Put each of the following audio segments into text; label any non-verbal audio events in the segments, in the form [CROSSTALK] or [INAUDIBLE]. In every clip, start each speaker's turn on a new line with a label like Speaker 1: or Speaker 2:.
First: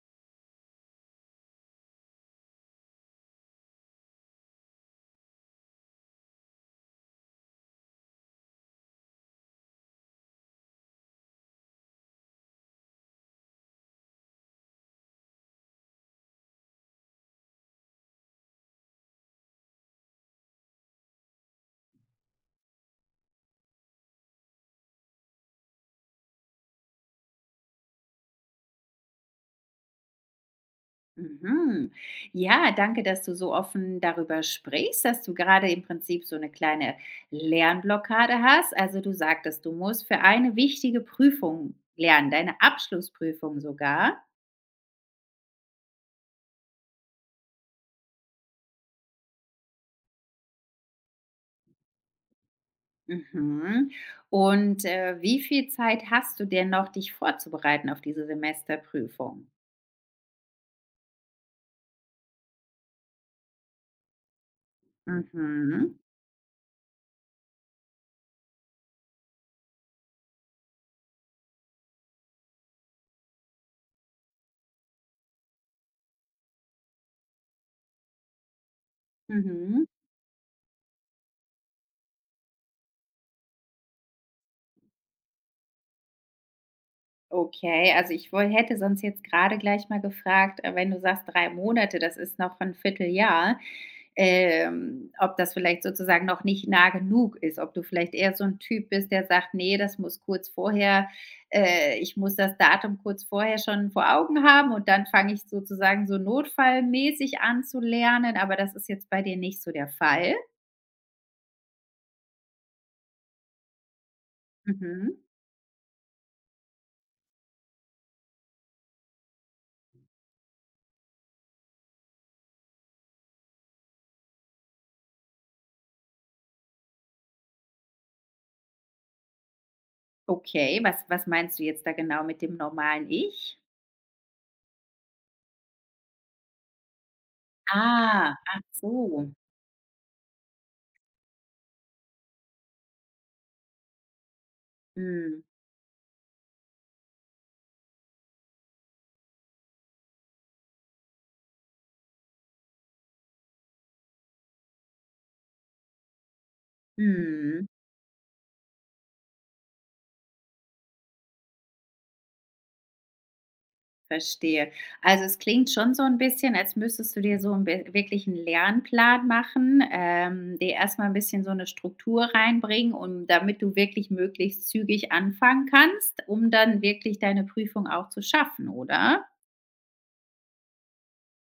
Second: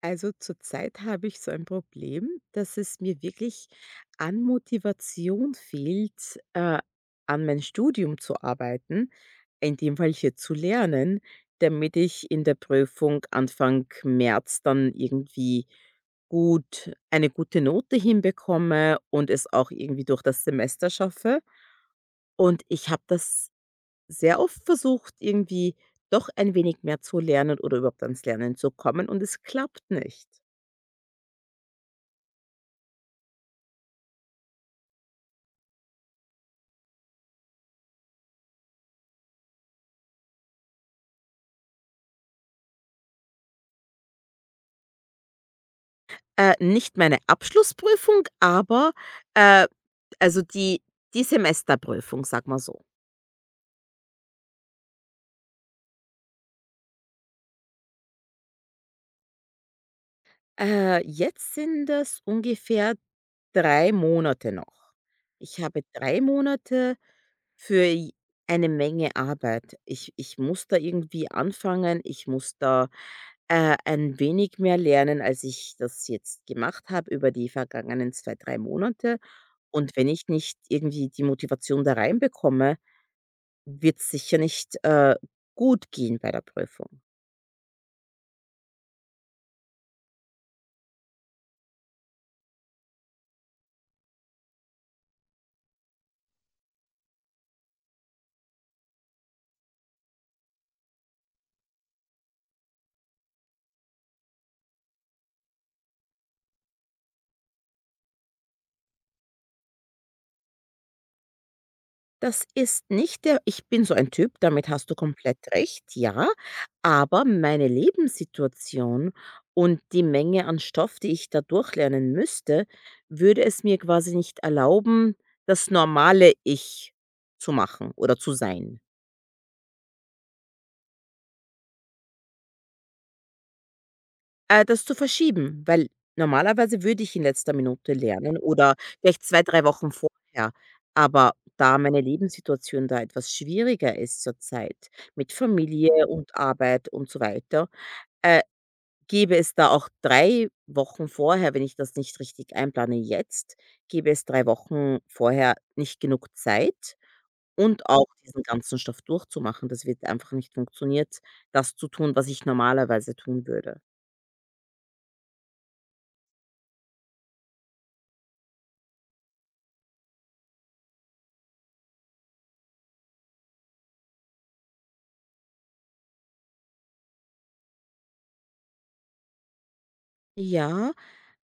Speaker 1: Also zurzeit habe ich so ein Problem, dass es mir wirklich an Motivation fehlt, an mein Studium zu arbeiten, in dem Fall hier zu lernen, damit ich in der Prüfung Anfang März dann irgendwie gut eine gute Note hinbekomme und es auch irgendwie durch das Semester schaffe. Und ich habe das sehr oft versucht, irgendwie doch ein wenig mehr zu lernen oder überhaupt ans Lernen zu kommen und es klappt nicht.
Speaker 2: Mhm. Ja, danke, dass du so offen darüber sprichst, dass du gerade im Prinzip so eine kleine Lernblockade hast. Also du sagtest, du musst für eine wichtige Prüfung lernen, deine Abschlussprüfung sogar.
Speaker 1: Nicht meine Abschlussprüfung, aber, äh, also die Semesterprüfung, sag mal so.
Speaker 2: Mhm. Und wie viel Zeit hast du denn noch, dich vorzubereiten auf diese Semesterprüfung?
Speaker 1: Jetzt sind es ungefähr 3 Monate noch. Ich habe
Speaker 2: Mhm.
Speaker 1: 3 Monate für j eine Menge Arbeit. Ich muss da irgendwie anfangen. Ich muss da, ein wenig mehr lernen, als ich das jetzt gemacht habe über die vergangenen 2, 3 Monate.
Speaker 2: Mhm.
Speaker 1: Und wenn ich nicht irgendwie die Motivation da reinbekomme, wird es sicher nicht, gut gehen bei der Prüfung.
Speaker 2: Okay, also ich hätte sonst jetzt gerade gleich mal gefragt, wenn du sagst drei Monate, das ist noch ein Vierteljahr. Ob das vielleicht sozusagen noch nicht nah genug ist, ob du vielleicht eher so ein Typ bist, der sagt: „Nee, das muss kurz vorher ich muss das Datum kurz vorher schon vor Augen haben und dann fange ich sozusagen so notfallmäßig an zu lernen“, aber das ist jetzt bei dir nicht so der Fall?
Speaker 1: Das ist nicht der. Ich bin so ein Typ, damit hast du
Speaker 2: Mhm.
Speaker 1: komplett recht, ja, aber meine Lebenssituation und die Menge an Stoff, die ich da durchlernen müsste, würde es mir quasi nicht erlauben, das normale Ich zu machen oder zu sein.
Speaker 2: Okay, was meinst du jetzt da genau mit dem normalen Ich?
Speaker 1: Das zu verschieben, weil normalerweise würde ich in letzter Minute
Speaker 2: Ah,
Speaker 1: lernen
Speaker 2: ach
Speaker 1: oder vielleicht
Speaker 2: so.
Speaker 1: 2, 3 Wochen vorher. Aber da meine Lebenssituation da etwas schwieriger ist zurzeit mit
Speaker 2: Mhm.
Speaker 1: Familie und Arbeit und so weiter, äh, gäbe es da auch 3 Wochen vorher, wenn ich das nicht richtig einplane jetzt, gäbe es 3 Wochen vorher nicht genug Zeit
Speaker 2: Mhm.
Speaker 1: und auch diesen ganzen Stoff durchzumachen. Das wird einfach nicht funktioniert, das zu tun, was ich normalerweise tun würde.
Speaker 2: Verstehe. Also, es klingt schon so ein bisschen, als müsstest du dir so ein bi wirklich 'n Lernplan machen, dir erstmal ein bisschen so eine Struktur reinbringen, um damit du wirklich möglichst zügig anfangen kannst, um dann wirklich deine Prüfung auch zu schaffen, oder?
Speaker 1: Ja,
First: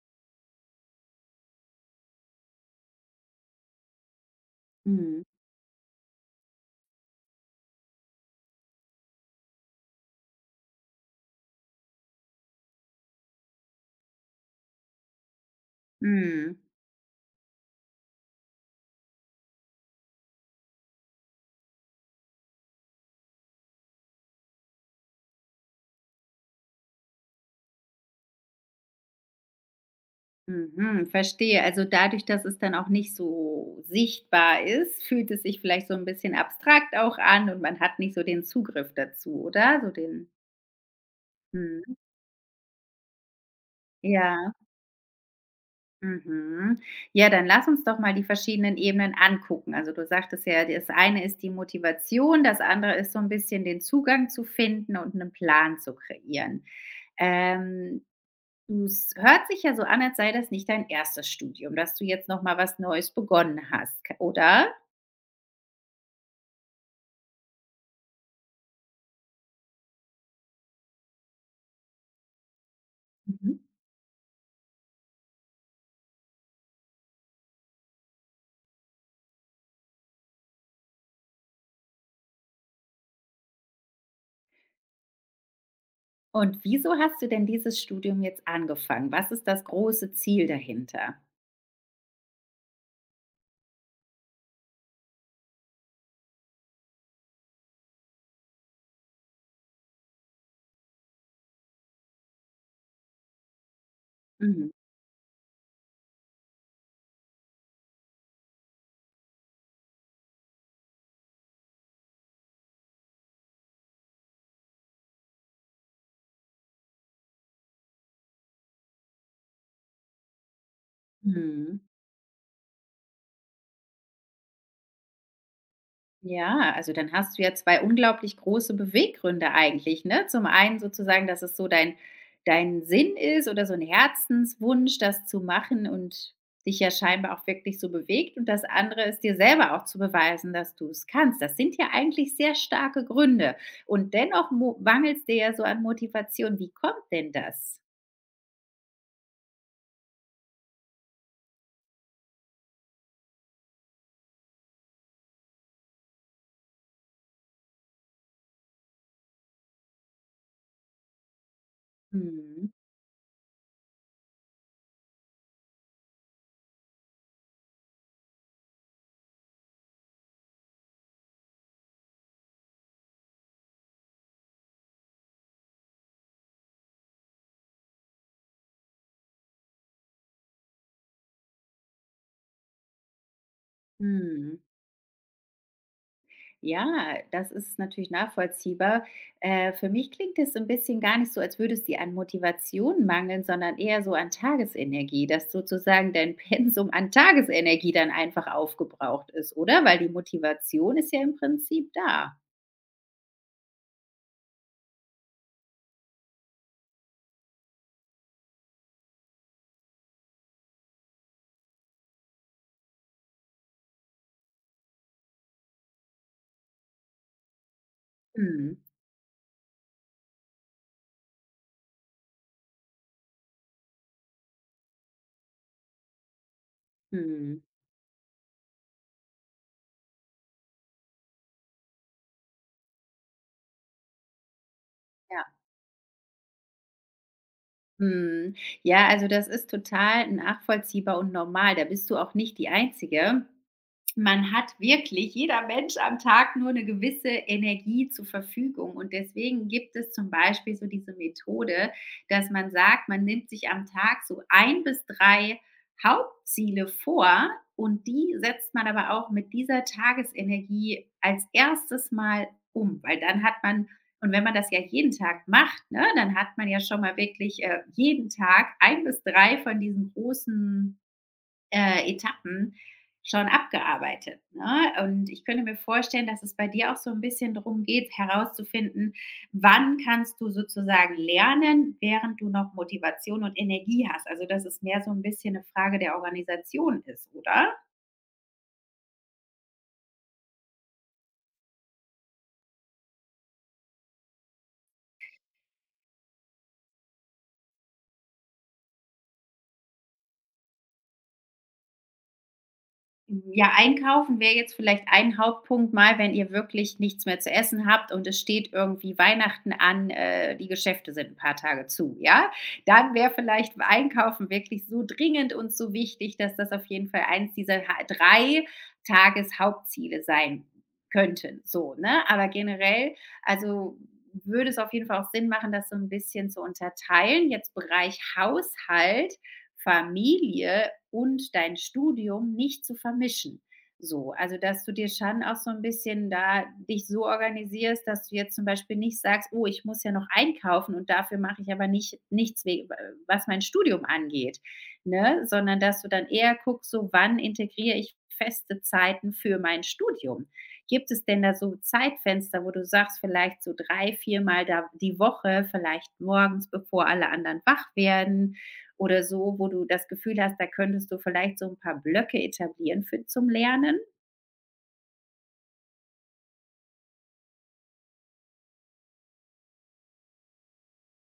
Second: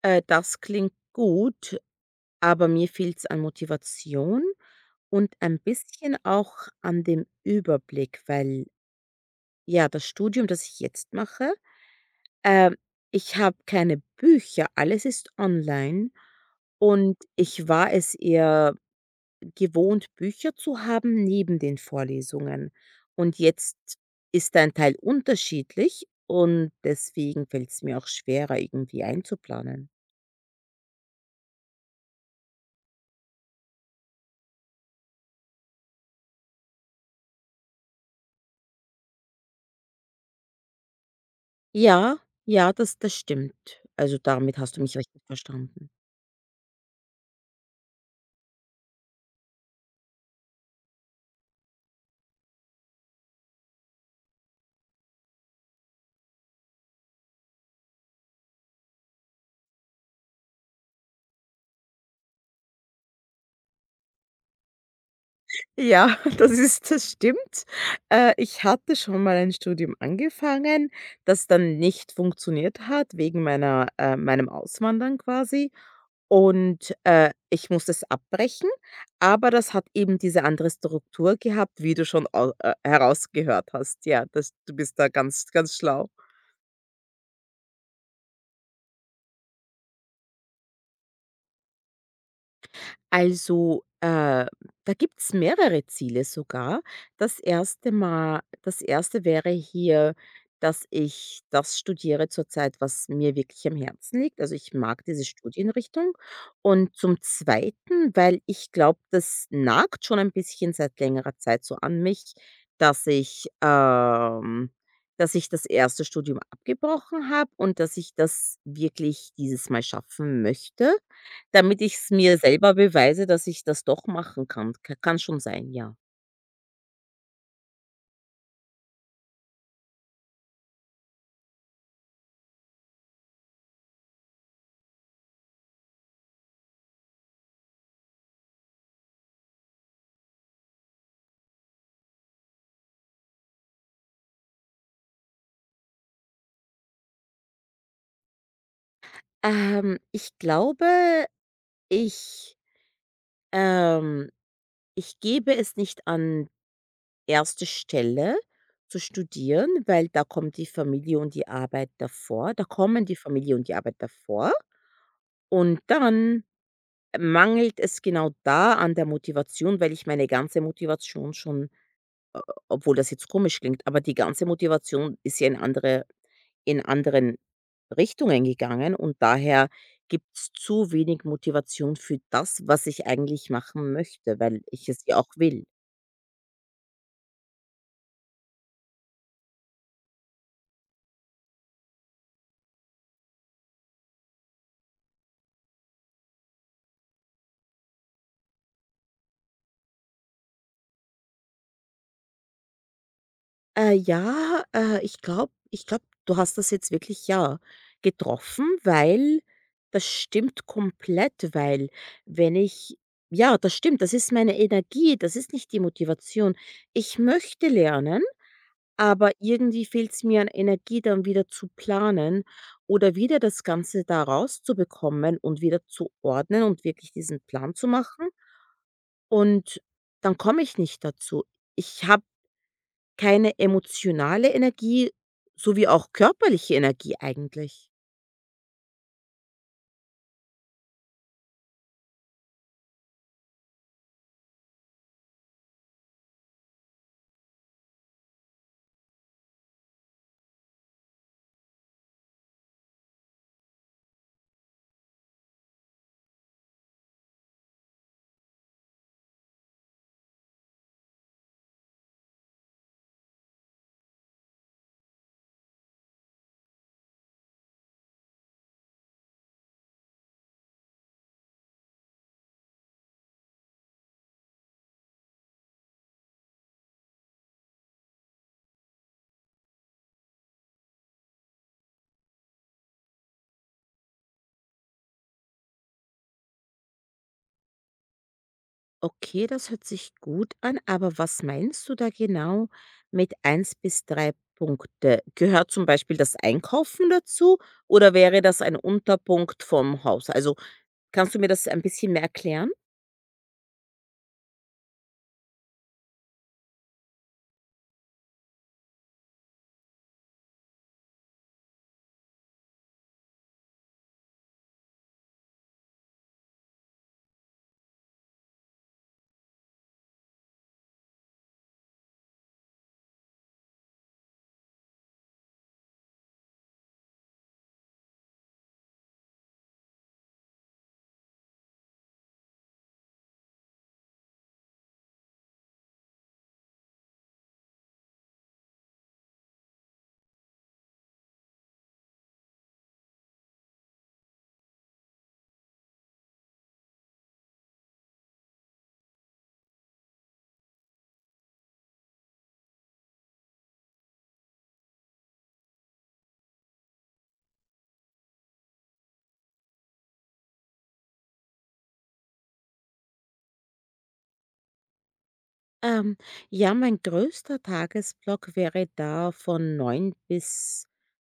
Speaker 1: das klingt gut, aber mir fehlt es an Motivation
Speaker 2: Mhm.
Speaker 1: und ein bisschen auch an dem Überblick, weil, ja, das Studium, das ich jetzt mache, ähm, ich habe keine Bücher, alles ist online
Speaker 2: Mhm.
Speaker 1: und ich war es eher gewohnt, Bücher zu haben neben den Vorlesungen. Und jetzt ist ein Teil unterschiedlich und deswegen fällt es mir auch schwerer, irgendwie einzuplanen.
Speaker 2: Mhm, verstehe. Also, dadurch, dass es dann auch nicht so sichtbar ist, fühlt es sich vielleicht so ein bisschen abstrakt auch an und man hat nicht so den Zugriff dazu, oder? So den Mhm,
Speaker 1: Ja, ja, das stimmt. Also,
Speaker 2: ja.
Speaker 1: damit hast du mich richtig verstanden.
Speaker 2: Mhm. Ja, dann lass uns doch mal die verschiedenen Ebenen angucken. Also du sagtest ja, das eine ist die Motivation, das andere ist so ein bisschen den Zugang zu finden und einen Plan zu kreieren. Ähm, Es hört sich ja so an, als sei das nicht dein erstes Studium, dass du jetzt noch mal was Neues begonnen hast, oder?
Speaker 1: Ja, [LAUGHS] das stimmt. Ich hatte schon mal ein Studium angefangen, das dann nicht funktioniert hat wegen
Speaker 2: Mhm.
Speaker 1: meiner meinem Auswandern quasi und, ich musste es abbrechen, aber das hat eben diese andere Struktur gehabt, wie du schon au herausgehört hast. Ja, das du bist da ganz, ganz schlau.
Speaker 2: Und wieso hast du denn dieses Studium jetzt angefangen? Was ist das große Ziel dahinter?
Speaker 1: Also, da gibt's mehrere Ziele sogar. Das erste wäre hier, dass ich das studiere zurzeit, was mir wirklich am Herzen liegt. Also,
Speaker 2: Mhm.
Speaker 1: ich mag diese Studienrichtung. Und zum Zweiten, weil ich glaube, das nagt schon ein bisschen seit längerer Zeit so an mich, dass ich, ähm dass ich das erste Studium abgebrochen habe und dass ich das wirklich dieses Mal schaffen möchte.
Speaker 2: Mhm.
Speaker 1: Damit ich es mir selber beweise, dass ich das doch machen kann. K kann schon sein, ja.
Speaker 2: Ja, also dann hast du ja 2 unglaublich große Beweggründe eigentlich, ne? Zum einen sozusagen, dass es so dein Sinn ist oder so ein Herzenswunsch, das zu machen und dich ja scheinbar auch wirklich so bewegt, und das andere ist, dir selber auch zu beweisen, dass du es kannst. Das sind ja eigentlich sehr starke Gründe und dennoch mo mangelt's dir ja so an Motivation. Wie kommt denn das?
Speaker 1: Ich glaube, ich ähm, ich gebe es nicht an erste Stelle zu studieren, weil da kommt die Familie und die Arbeit davor. Da
Speaker 2: Mhm,
Speaker 1: kommen die Familie und die Arbeit davor. Und dann mangelt es genau da an der Motivation, weil ich meine ganze Motivation schon. Äh, obwohl das jetzt komisch klingt, aber die ganze Motivation ist ja in anderen Richtungen gegangen und daher gibt's zu wenig Motivation für das, was ich eigentlich machen möchte,
Speaker 2: mhm.
Speaker 1: weil ich es ja auch will.
Speaker 2: Ja, das ist natürlich nachvollziehbar. Für mich klingt es so 'n bisschen gar nicht so, als würde es dir an Motivation mangeln, sondern eher so an Tagesenergie, dass sozusagen dein [LAUGHS] Pensum an Tagesenergie dann einfach aufgebraucht ist, oder? Weil die Motivation ist ja im Prinzip da.
Speaker 1: Ja, ich glaube, du hast das jetzt wirklich, ja, getroffen, weil das stimmt komplett, weil wenn ich ja, das stimmt, das ist meine Energie, das ist nicht die Motivation. Ich möchte lernen.
Speaker 2: Mhm,
Speaker 1: Aber irgendwie fehlt es mir an Energie, dann wieder zu planen oder wieder das Ganze da rauszubekommen und wieder zu ordnen und wirklich diesen
Speaker 2: mhm,
Speaker 1: Plan zu machen. Und dann komme ich nicht dazu. Ich habe keine emotionale Energie
Speaker 2: ja,
Speaker 1: sowie auch körperliche Energie eigentlich.
Speaker 2: mhm. Ja, also das ist total nachvollziehbar und normal. Da bist du auch nicht die Einzige. Man hat wirklich, jeder Mensch am Tag nur eine gewisse Energie zur Verfügung, und deswegen gibt es zum Beispiel so diese Methode, dass man sagt, man nimmt sich am Tag so ein bis 3 Hauptziele vor und die setzt man aber auch mit dieser Tagesenergie als erstes Mal um, weil dann hat man, und wenn man das ja jeden Tag macht, ne, dann hat man ja schon mal wirklich, jeden Tag ein bis 3 von diesen großen Etappen schon abgearbeitet. Ne? Und ich könnte mir vorstellen, dass es bei dir auch so ein bisschen darum geht, herauszufinden, wann kannst du sozusagen lernen, während du noch Motivation und Energie hast. Also dass es mehr so ein bisschen eine Frage der Organisation ist, oder?
Speaker 1: Okay, das hört sich gut an, aber was meinst du da genau mit eins bis 3 Punkte? Gehört zum Beispiel das Einkaufen dazu oder wäre das ein Unterpunkt vom Haus? Also, kannst du mir das ein bisschen mehr erklären?
Speaker 2: Ja, einkaufen wäre jetzt vielleicht ein Hauptpunkt mal, wenn ihr wirklich nichts mehr zu essen habt und es steht irgendwie Weihnachten an, die Geschäfte sind ein paar Tage zu, ja? Dann wäre vielleicht Einkaufen wirklich so dringend und so wichtig, dass das auf jeden Fall eins dieser ha 3 Tageshauptziele sein könnten, so, ne? Aber generell, also, würde es auf jeden Fall auch Sinn machen, das so ein bisschen zu unterteilen. Jetzt Bereich Haushalt, Familie und dein Studium nicht zu vermischen. So, also dass du dir schon auch so ein bisschen da dich so organisierst, dass du jetzt zum Beispiel nicht sagst: „Oh, ich muss ja noch einkaufen und dafür mache ich aber nicht nichts we was mein Studium angeht“, ne? Sondern dass du dann eher guckst, so: „Wann integriere ich feste Zeiten für mein Studium?“ Gibt es denn da so Zeitfenster, wo du sagst, vielleicht so 3 viermal da die Woche, vielleicht morgens, bevor alle anderen wach werden, oder so, wo du das Gefühl hast, da könntest du vielleicht so ein paar Blöcke etablieren für zum Lernen?
Speaker 1: Ähm, ja, mein größter Tagesblock wäre da von neun bis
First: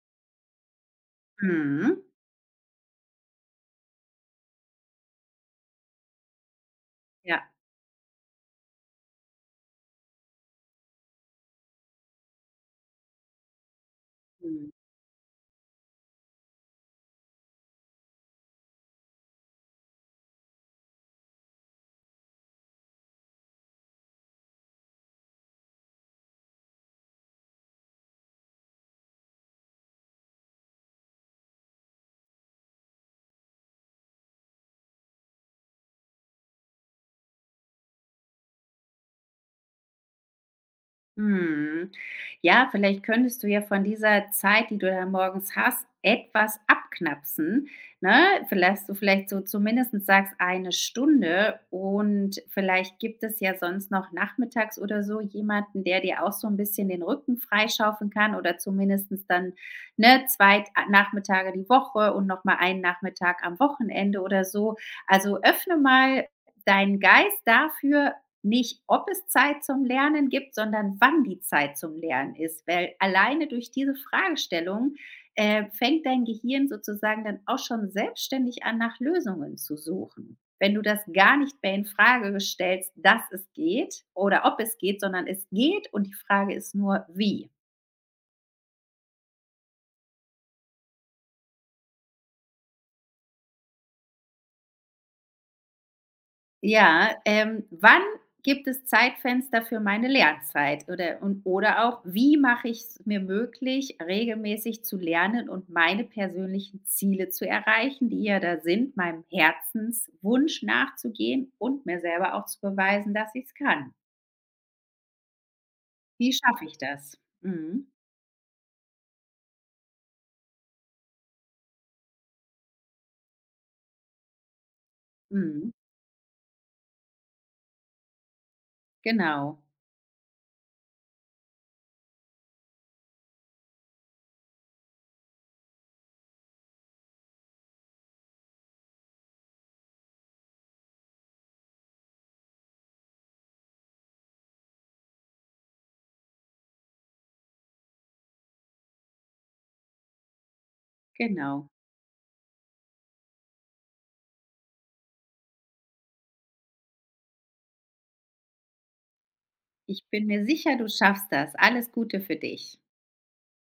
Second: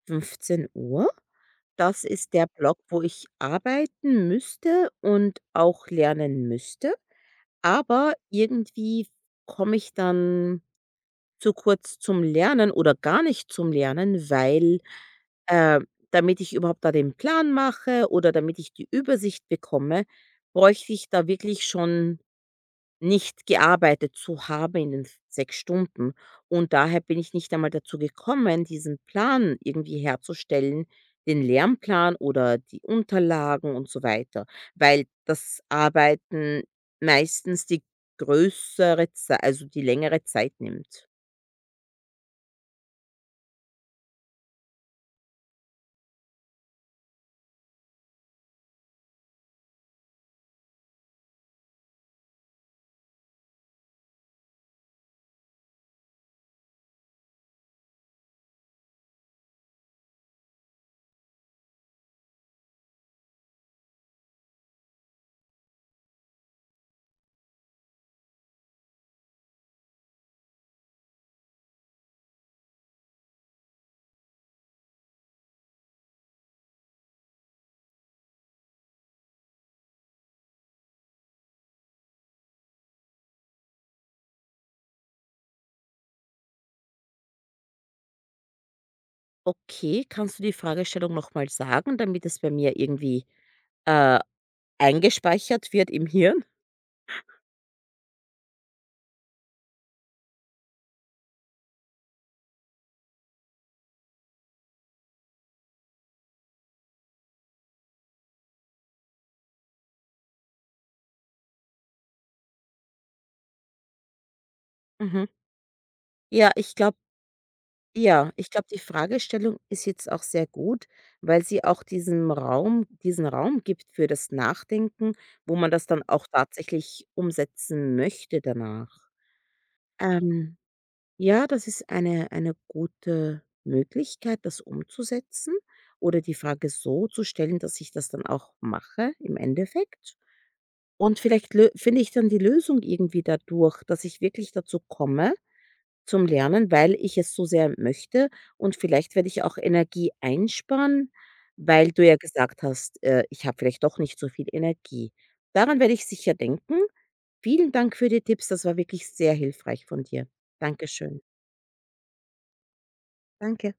Speaker 1: fünfzehn Uhr.
Speaker 2: Mhm.
Speaker 1: Das ist der Block, wo ich arbeiten müsste und auch lernen müsste.
Speaker 2: Ja.
Speaker 1: Aber irgendwie komme ich dann zu kurz zum Lernen oder gar nicht zum Lernen,
Speaker 2: Mhm.
Speaker 1: weil, äh, damit ich überhaupt da den Plan mache oder damit ich die Übersicht bekomme, bräuchte ich da wirklich schon nicht gearbeitet zu haben in den 6 Stunden. Und daher bin ich nicht einmal dazu gekommen, diesen Plan irgendwie herzustellen, den Lernplan oder die Unterlagen und so weiter, weil das Arbeiten meistens die größere Zei also die längere Zeit nimmt.
Speaker 2: Mhm. Ja, vielleicht könntest du ja von dieser Zeit, die du da morgens hast, etwas abknapsen, ne? Vielleicht so zumindest sagst, eine Stunde, und vielleicht gibt es ja sonst noch nachmittags oder so jemanden, der dir auch so ein bisschen den Rücken freischaufeln kann oder zumindestens dann, ne, 2 Nachmittage die Woche und noch mal einen Nachmittag am Wochenende oder so. Also, öffne mal deinen Geist dafür, nicht, ob es Zeit zum Lernen gibt, sondern wann die Zeit zum Lernen ist, weil alleine durch diese Fragestellung, fängt dein Gehirn sozusagen dann auch schon selbstständig an, nach Lösungen zu suchen. Wenn du das gar nicht mehr in Frage stellst, dass es geht oder ob es geht, sondern es geht und die Frage ist nur: Wie?
Speaker 1: Okay, kannst du die Fragestellung noch mal sagen, damit es bei mir irgendwie, äh, eingespeichert wird im Hirn?
Speaker 2: Ja, wann gibt es Zeitfenster für meine Lernzeit? Oder, und oder auch, wie mache ich es mir möglich, regelmäßig zu lernen und meine persönlichen Ziele zu erreichen, die ja da sind, meinem Herzenswunsch nachzugehen und mir selber auch zu beweisen, dass ich es kann?
Speaker 1: Mhm.
Speaker 2: Wie
Speaker 1: Ja,
Speaker 2: schaffe
Speaker 1: ich
Speaker 2: ich
Speaker 1: glaube
Speaker 2: das? Mhm.
Speaker 1: ja, ich glaube, die Fragestellung ist jetzt auch sehr gut, weil sie auch diesem Raum diesen Raum gibt für das Nachdenken, wo man
Speaker 2: Mhm.
Speaker 1: das dann auch tatsächlich umsetzen möchte danach.
Speaker 2: Genau,
Speaker 1: Ähm Ja, das ist eine gute Möglichkeit, das umzusetzen oder die Frage so zu stellen, dass ich das dann auch mache im Endeffekt. Und vielleicht lö finde ich dann die Lösung irgendwie dadurch, dass ich wirklich dazu komme zum Lernen, weil ich es so sehr möchte und vielleicht werde ich auch Energie einsparen,
Speaker 2: genau.
Speaker 1: weil du ja gesagt hast, ich habe vielleicht doch nicht so viel Energie. Daran werde ich sicher denken. Vielen Dank für die Tipps, das war wirklich sehr hilfreich von
Speaker 2: Ich bin
Speaker 1: dir.
Speaker 2: mir sicher, du
Speaker 1: Dankeschön.
Speaker 2: schaffst das. Alles Gute für dich.
Speaker 1: Danke.